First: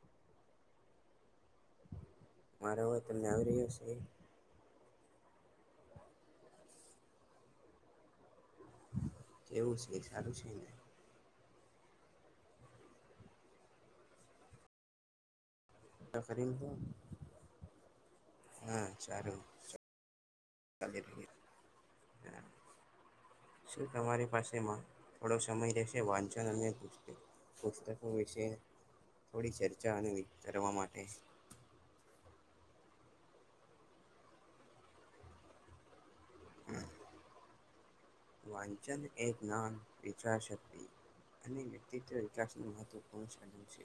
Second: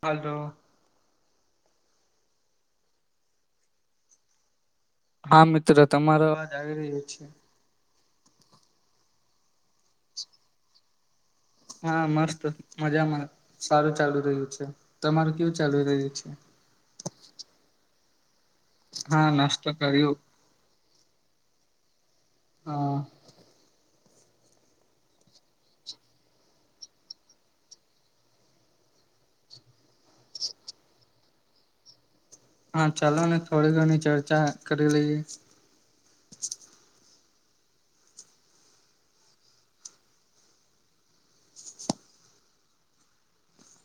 Hello. મારો અવાજ તમને આવી રહ્યો છે? હા મિત્ર તમારો અવાજ આવી રહ્યો છે. એવું છે. સારું છે ને? હા મસ્ત, મજામાં. સારું ચાલુ રહયું છે. તમારું કેવું ચાલુ રહ્યું છે [unintelligible] હા નષ્ટ કર્યું. હા [unintelligible] તમારી પાસેમાં થોડો સમય રહેશે વાંચન અને પુસ્તકો વિશે થોડી ચર્ચા અને વિતરવા માટે. હા ચાલો ને થોડી ઘણી ચર્ચા કરી લઈએ. હમ્મ. વાંચન એ જ્ઞાન, વિચાર શક્તિ અને વ્યક્તિત્વ વિકાસ નું મહત્વૂર્ણ [unintelligible] છે.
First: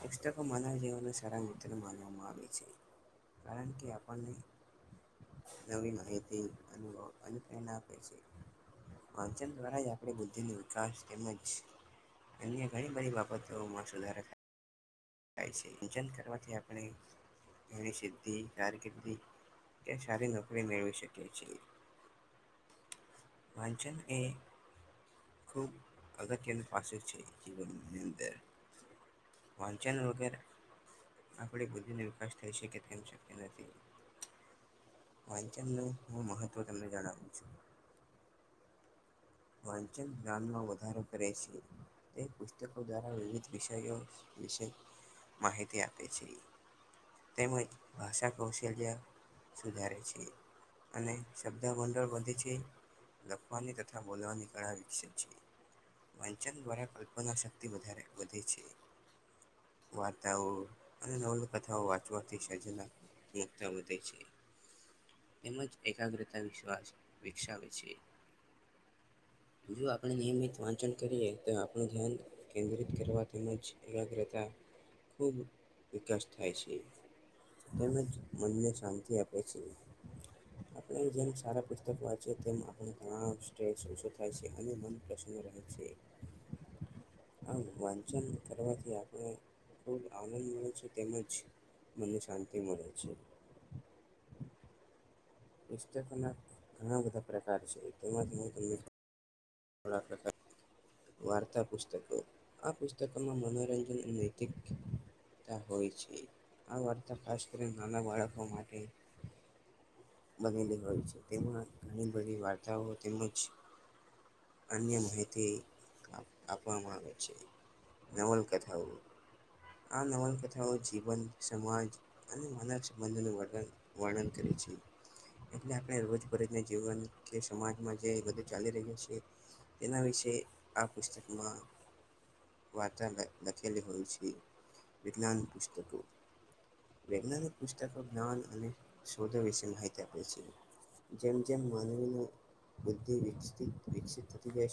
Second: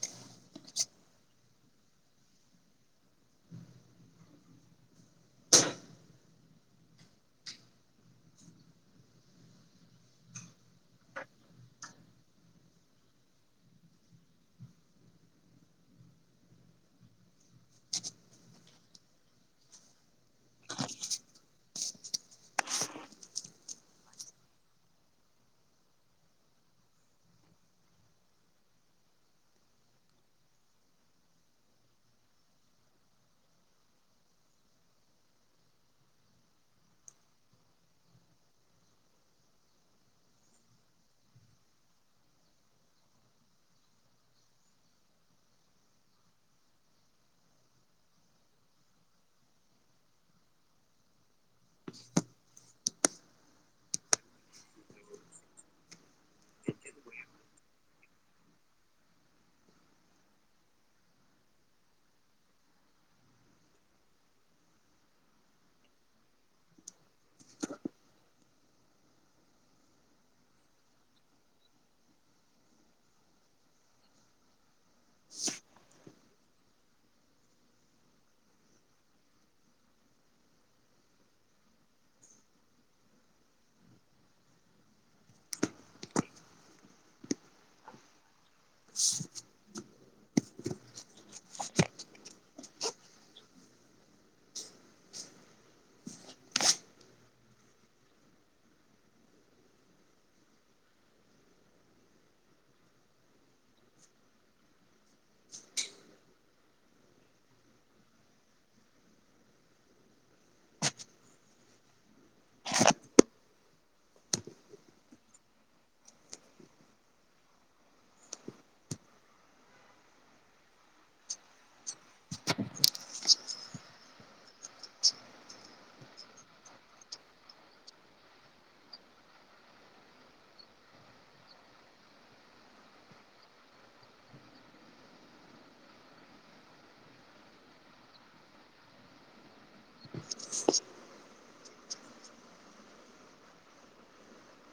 પુસ્તકો માનવ જીવનના સારા મિત્ર માનવામાં આવે છે. કારણ કે આપણને નવી માહિતી, અનુભવ અને એના વાચન દ્વારા જ આપણી બુદ્ધિ નો વિકાસ તેમજ અન્ય ઘણી બધી બાબતોમાં સુધારે થાય થાય છે. ઇંજન કરવાથી આપણે ઘણી સિદ્ધી, કારકિર્દી કે સારી નોકરી મેળવી શકે છીએ વાચન એ ખુબ અગત્યની પાસે છે જીવનની અંદર વાચન વગર આપણી બુદ્ધિનો વિકાસ થઈ શકે તેમ શક્ય નથી. વાંચન નું હું મહત્વ તમને જણાવું છું. વાંચન ઞાનમાં વધારો કરે છે. તે પુસ્તકો દ્વારા વિવિધ વિષયો વિશે માહિતી આપે છે. તેમજ ભાષા કૌશલ્ય સુધારે છે. અને શબ્દ ગોંડળ વધે છે લખવાની તક બોલવાની કળા વિકસ છીએ વાંચન દ્વારા કલ્પના શક્તિ વધારે વધે છે. વાર્તાઓ અને નવાવા કથાઓ વાંચવાથી છેજ ના તે મુખતા બધે છે. તેમજ એકાગ્રતા વિશ્વાસ વિકસાવે છે. જો આપણે નિયમિત વાંચન કરીએ તો આપણું ધ્યાન કેન્દ્રિત કરવા તેમજ એકાગતા ખુબ વિકાસ થાય છે તેમજ મનને શાંતિ આપે છે. આપણે જેમ સારા પુસ્તક વાંચી તેમ આપ ગણાવ થાય છે અને મન પ્રશન રહે છે આ વાંચન કરવાથી આપણે ખૂબ આનં આનંદ મળે છે તેમજ મનને શાંતિ મળે છે. પુસ્તકના ઘણા બધા પ્રકાર છે તેમાંથી હું તમને ધણા પકાર વાર્તા પુસ્તકો આ પુસ્તકોમાં મનોરંજન અને નૈતિક હોય છે આ વાર્તા ખાસ કરીને નાના બાળકો માટે બનેલી હોય છે તેમાં ઘણી બધી વાર્તાઓ તેમજ અન્ય માહિતી આપવામાં આવે છે. નવલકથાઓ આ નવલકથાઓ જીવંત સમાજ અને વન સંબંધો વર્ન વર્ણન કરે છે. એટલે આપણે રોજ ભરૂજને જીવન કે સમાજમાં જે બધું ચાલી રહ્યા છીએ. તેના વિશે આ પુસ્તકમાં વારતા લ લખેલી હોય છે વિજ્ઞાન પુસ્તકો વૈજ્ઞાનિક પુસ્તકો જ્ઞાન અને શોધો વિશે િત આપે છે જેમ જેમ માનવીની બુદ્ધિ વિક વિક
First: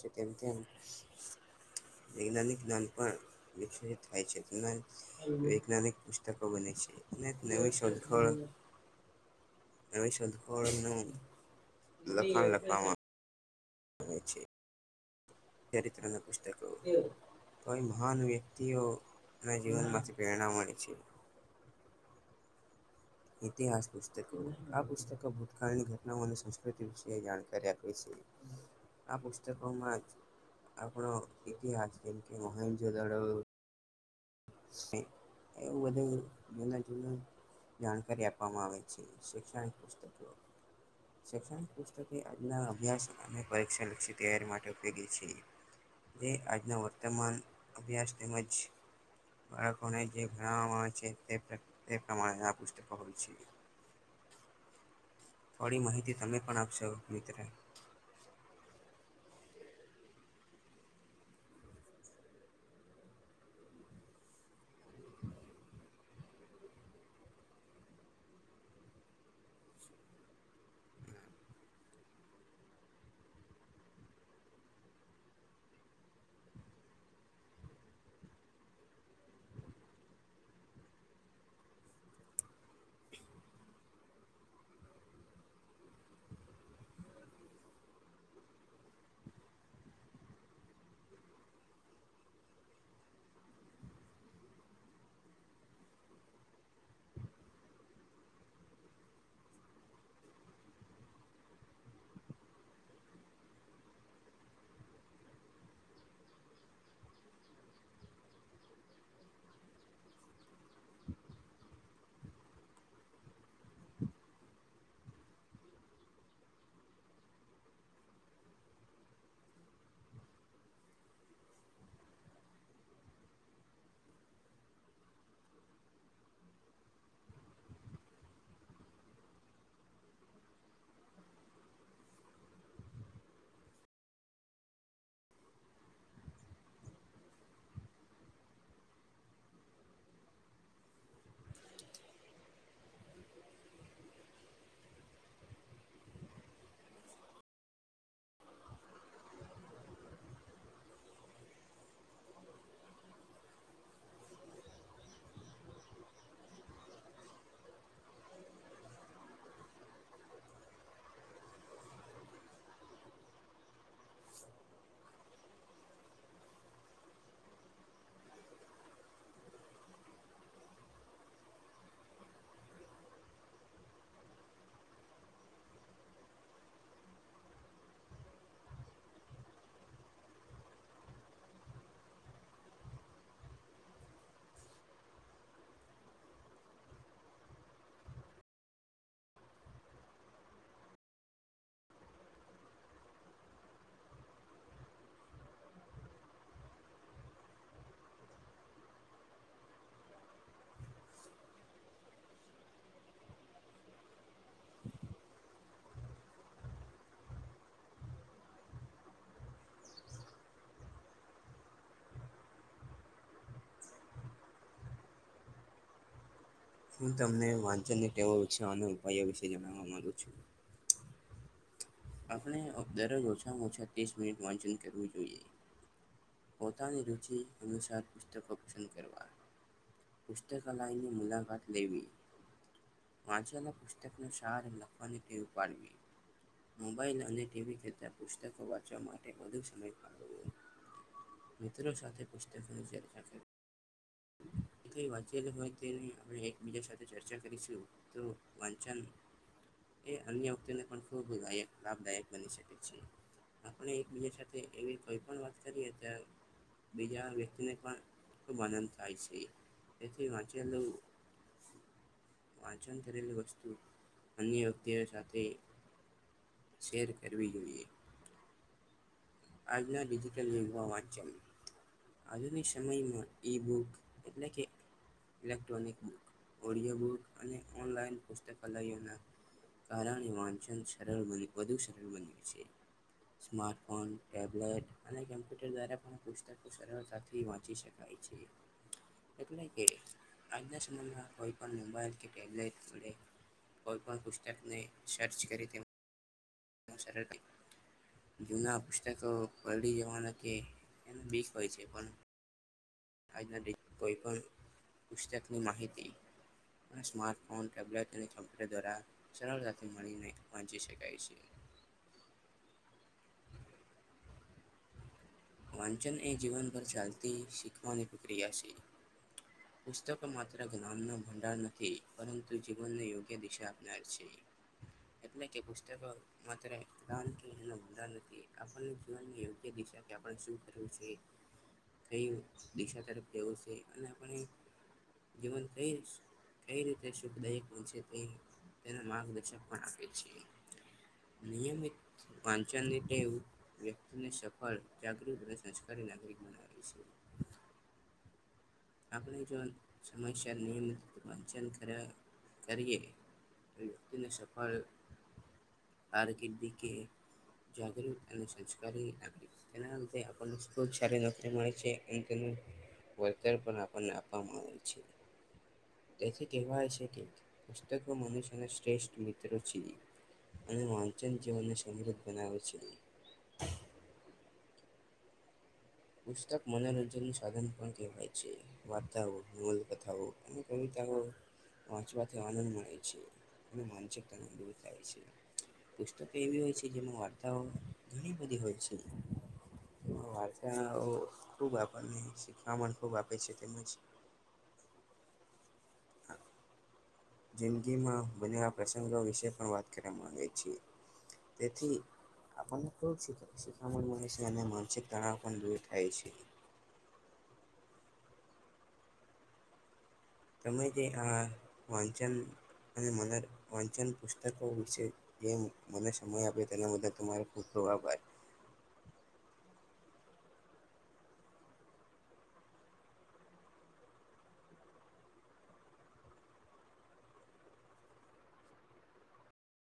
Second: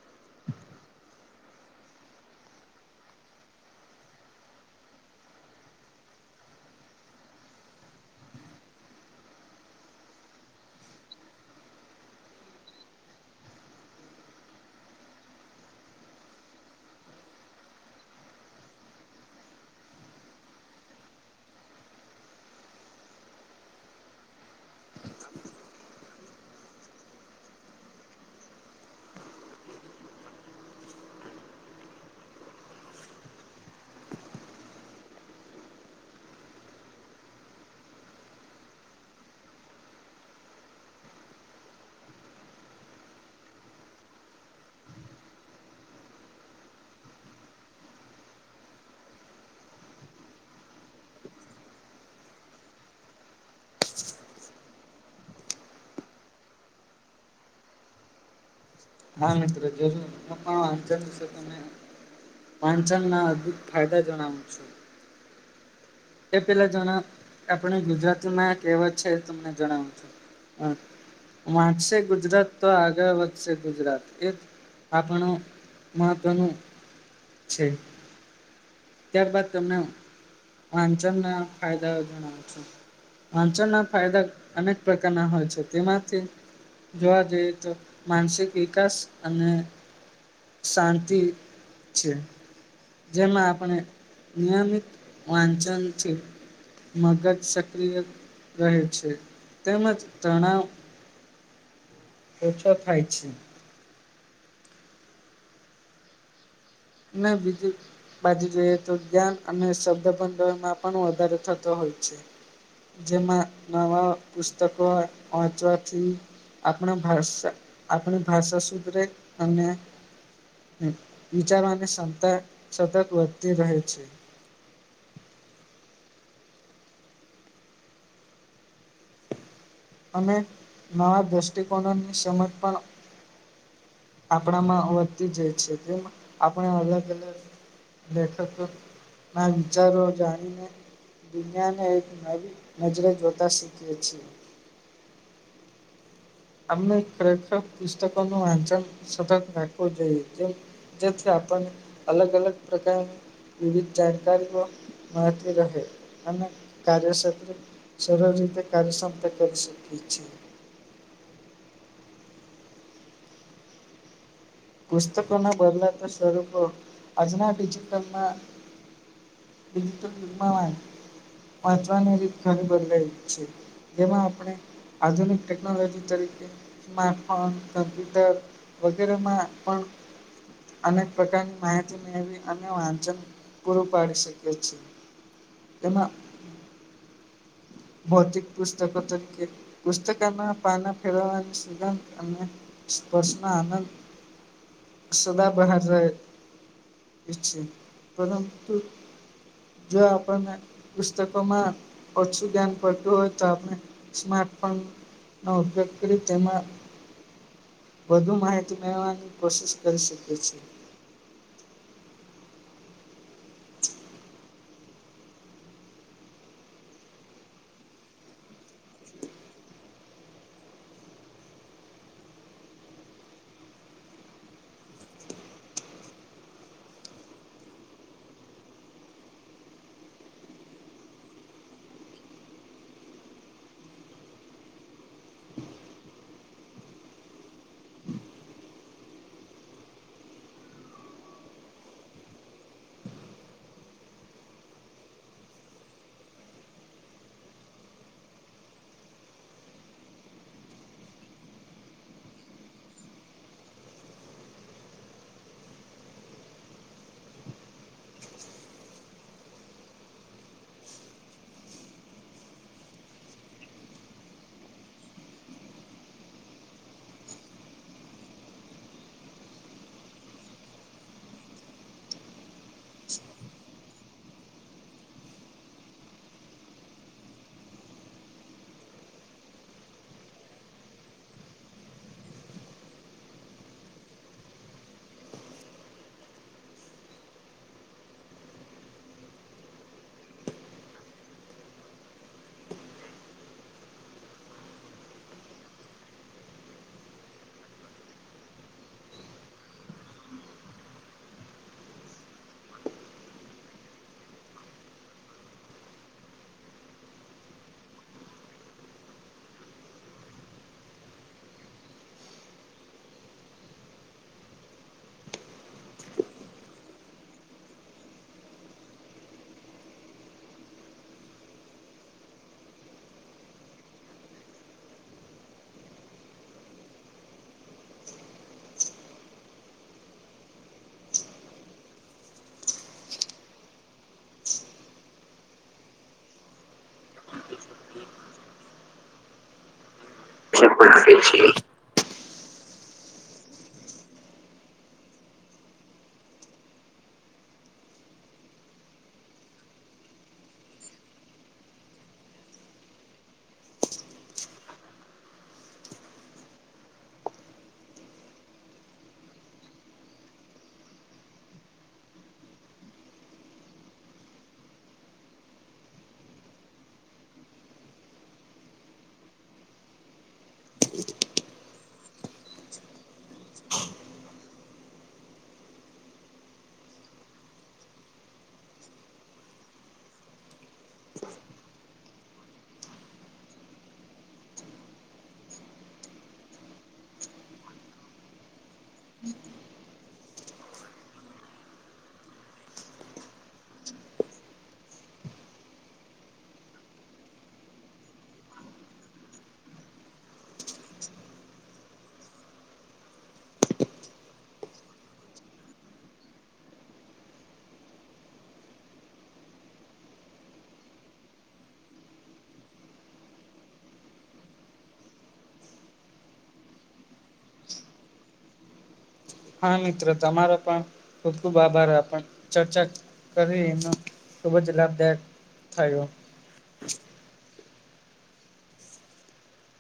છે કેમ કે વૈજ્ઞાનિક્ઞાન પણ વ થાય છે વૈજ્ઞાનિક પુસ્તકો બને છે. શને નવી શોધખળ એવશદનું લખા લખામાં બ છે. ચરિત્ર ના પુસ્તકો [unintelligible] તોઈ મહાન વ્યક્તિઓ ના જીવનમાંથી પ્રેરણા મળે છે. ઇતિહાસ પુસ્તકો આ પુસ્તકો ભૂતકાળની ઘટનાઓ અને સંસ્કૃતિ વિશે જાણકારી આપે છે. આ પુસ્તકો માં જ આપણો ઇતિહાસ જેમ કે મોહેન જો દદો શ એવું બધું જુદા જુદા જાણકારી આપવામાં આવે છે શૈક્ષણિક પુસ્તકો શૈક્ષણિક પુસ્તકે આજના અભ્યાસ અને પરીક્ષલક્ષી તૈયારી માટે ઉપયોગી છે. જે આજનો વર્તમાન અભ્યાસ તેમજ જે ઘ છે તે પ્રમાણે પુસ્તકો હોય છે. થોડી માહિતી તમે પણ આપશો મિત્ર હા મિત્ર. [unintelligible] દિવસે તમે વાંચનના અદ્ભુત ફાયદા જણાવું છું. એ પેલા જણા.. આપણે ગુજરાતીમાં કહેવત છે એ તમને જણાવું છું. વાંચશે ગુજરાત તો આગળ વધશે ગુજરાત એ આપણું મહત્વનું છે. ત્યાર બાદ તમને વાંચનના ફાયદા જણાવુ છું. વાંચનના ફાયદા અનેક પ્રકારના હોય છે, તેમાંથી જોવા જઈએ તો માનસિક વિકાસ અને શાંતિ છે, જેમાં પણ નિયમિત વાંચન છે, મગજ સક્રિય રહે છે, તેમજ તણાવ [inaudible] ઓછો થાય છે ના બીજું બાજુ જોઈએ, તો જ્ઞાન અને શબ્દબંધમાં પણ વધારો થતો હોય છે. જેમાં નવા પુસ્તકો વાંચવાથી આપણા ભાષા આપણી ભાષા સુધરે અને.. વિચારવાની ક્ષમતા સતત વધતી રહે છે. અને નવા દ્રષ્ટિકોણોની સમજ પણ આપણામાં વધતી જાય છે, તેમાં આપણે અલગ -અલગ લેખકોના વિચારો જાણીને દુનિયાને એક નવી નજરે જોતા શીખીએ છીએ. અને ખરેખર પુસ્તકોનું વાંચન સતત રાખવું જોઈએ, જે જેથી આપણને અલગ-અલગ પ્રકારની વિવિધ જાણકારીઓ મળતી રહે અને કાર્યક્ષેત્રે જરૂરી કાર્યક્ષમતા કરી શકીએ છીએ. [inaudible] પુસ્તકોનાં બદલાતા સ્વરૂપો આજનાં ડિજિટલમાં [unintelligible] મહત્વની રીત ખરી બદલાઈ છે, જેમાં આપણે આધુનિક ટેક્નોલોજી તરીકે સ્માર્ટફોન, કમ્પ્યુટર વગેરેમાં પણ અનેક પ્રકારની માહિતી મેળવી અને વાંચન પૂરું પાડી શકીએ છીએ. એમાં ભૌતિક પુસ્તકો તરીકે, પુસ્તકનાં પાનાં ફેરવવાનો સિદ્ધાંત અને સ્પશ્ન આનંદ [inaudible] સદા્બહાર રહે છે, પરંતુ જો આપણને પુસ્તકોમાં ઓછું ધ્યાન પડતું હોય તો આપણે, સ્માર્ટફોનનો ઉપયોગ કરી તેમાં વધુ માહિતી મેળવવાની કોશિશ કરી શકીએ છીએ. હું તમને વાંચનની ટેવ વિશે અને ઉપાયો વિશે જણાવવા માંગુ છું. આપણે દરરોજ ઓછામાં ઓછા ત્રીસ મિનિટ વાંચન કરવું જોઈએ. પોતાની રુચિ અનુસાર પુસ્તકો પસંદ કરવા. પુસ્તકાલયની મુલાકાત લેવી. વાંચેલા પુસ્તકનો સાર લખવાની ટેવ પાડવી. મોબાઈલ અને ટીવી કરતાં પુસ્તકો વાંચવા માટે વધુ સમય ફાળવવો. મિત્રો સાથે પુસ્તકોની ચર્ચા કરવી. [inaudible] વાંચેલ હોય તેની આપણે એકબીજા સાથે ચર્ચા કરીશું, તો વાંચન એ અન્ય વક્તિને પણ ખૂબ લાભદાયક બની શકે છે. આપણે એકબીજા સાથે એવી કોઈ પણ વાત કરીએ તો બીજા વ્યક્તિને ખૂબ આનંદ થાય છે, તેથી વાચેલું વાંચન કરેલી વસ્તુ અન્ય વ્યક્તિઓ સાથે શેર કરવી જોઈએ. આજનાિજટલ યુગ વાંચ આજુ સમયમાં ઈબુક એટ કે ઇલેક્ટ્રોનિક બુક, ઓડિયો બુક અને ઓનલાઈન પુસ્તલયયોના કાર વાન સર વધુ સર બન્યું છે, માર્ટફોન પુસ્તકો સરળતાથી વાંચી શકાય છે એટલે કે આજના સમયમાં કોઈ પણ મોબાઈલ કે ટેબ્લેટ વડે કોઈ પણ પુસ્તકને મશ રડી [unintelligible] જૂના પુસ્તકો પી જવાના કે એ બીક હોય છે પણ આજના કોઈ પણ પુસ્તકની માહિતી માર્ટફોનલે્પુ દ્વારા સરતાથી મળચી શકાય છે. [inaudible] વાંચન એ જીવનભર ચાલતી શીખવાની પ્રક્રિયા છે. પુસ્તકો માત્ર જ્ઞાન ન ભંડાર નથી પરંતુ જીવનને યોગ્ય દિશા આપનાર છે. એટલે કે પુસ્તક માત્ર એડા નથી આપણને જોવાનીયો્ય દિા [unintelligible] શ કર છે, ક દા તરફ જવું છે અને જીવન ક કઈ રીતે સુખદાયક તે માર્ગદર્શક પણ છે એ પણે છેી [unintelligible] નિયમિત વાંચનની ટેવ વ્યક્તિને સફળ જાગૃત અને સંસ્કારી નાગરિક બનાવે છે. આપણે જો સમસ્યા નિયમિત ર વાચન કરીએ. વ્યક્તિને સફળ કારકિર્દી કે જાગૃત અને સંસ્કારી તેનાને ખ સારી નોકરી મળે છે. વળતર પણ આપણને આપવામાં આવે છે. તેથી કહેવાય છે કે પુસ્તકવ મનુષ્યના શ્રેષ્ઠ મિત્રો છી. અને વાંચન જીવનને સમૃદ્ધ બનાવે છે. [inaudible] પુસ્તક મનોરંજન નું સાધન પણ કહેવાય છે, વાર્તાઓ, નલકથાઓ એ ત વાચત આનંદ મળે છે અને માનસિકતાને દૂર થાય છે પુસ્તક એવી હોય છે કે જેમાં વાર્તાઓ ઘણી બધી હોય છે હમ વાર્તાઓખુબ આપણને શીખણ તો આપે છે તેમજ જિંદગી માં બનેયા પ્રસંગો વિશે પણ વાત કરવામા આવે છે તેથી આપણને [inaudible] શિખામણ મળે છે અને માનસિક તણાવ પણ દૂર થાય છે [inaudible] તમે જે આ વાંચન અને મને વાંચન પુસ્તકો વિશે જે મને સમય આપયો તેના બદલે [unintelligible] દવાબાઈ હા મિત્ર તમારો પણ ખુબ ખુબ આભાર આપ ચર્ચા કરીનો ખુબ જ લાભદાયક થાયયો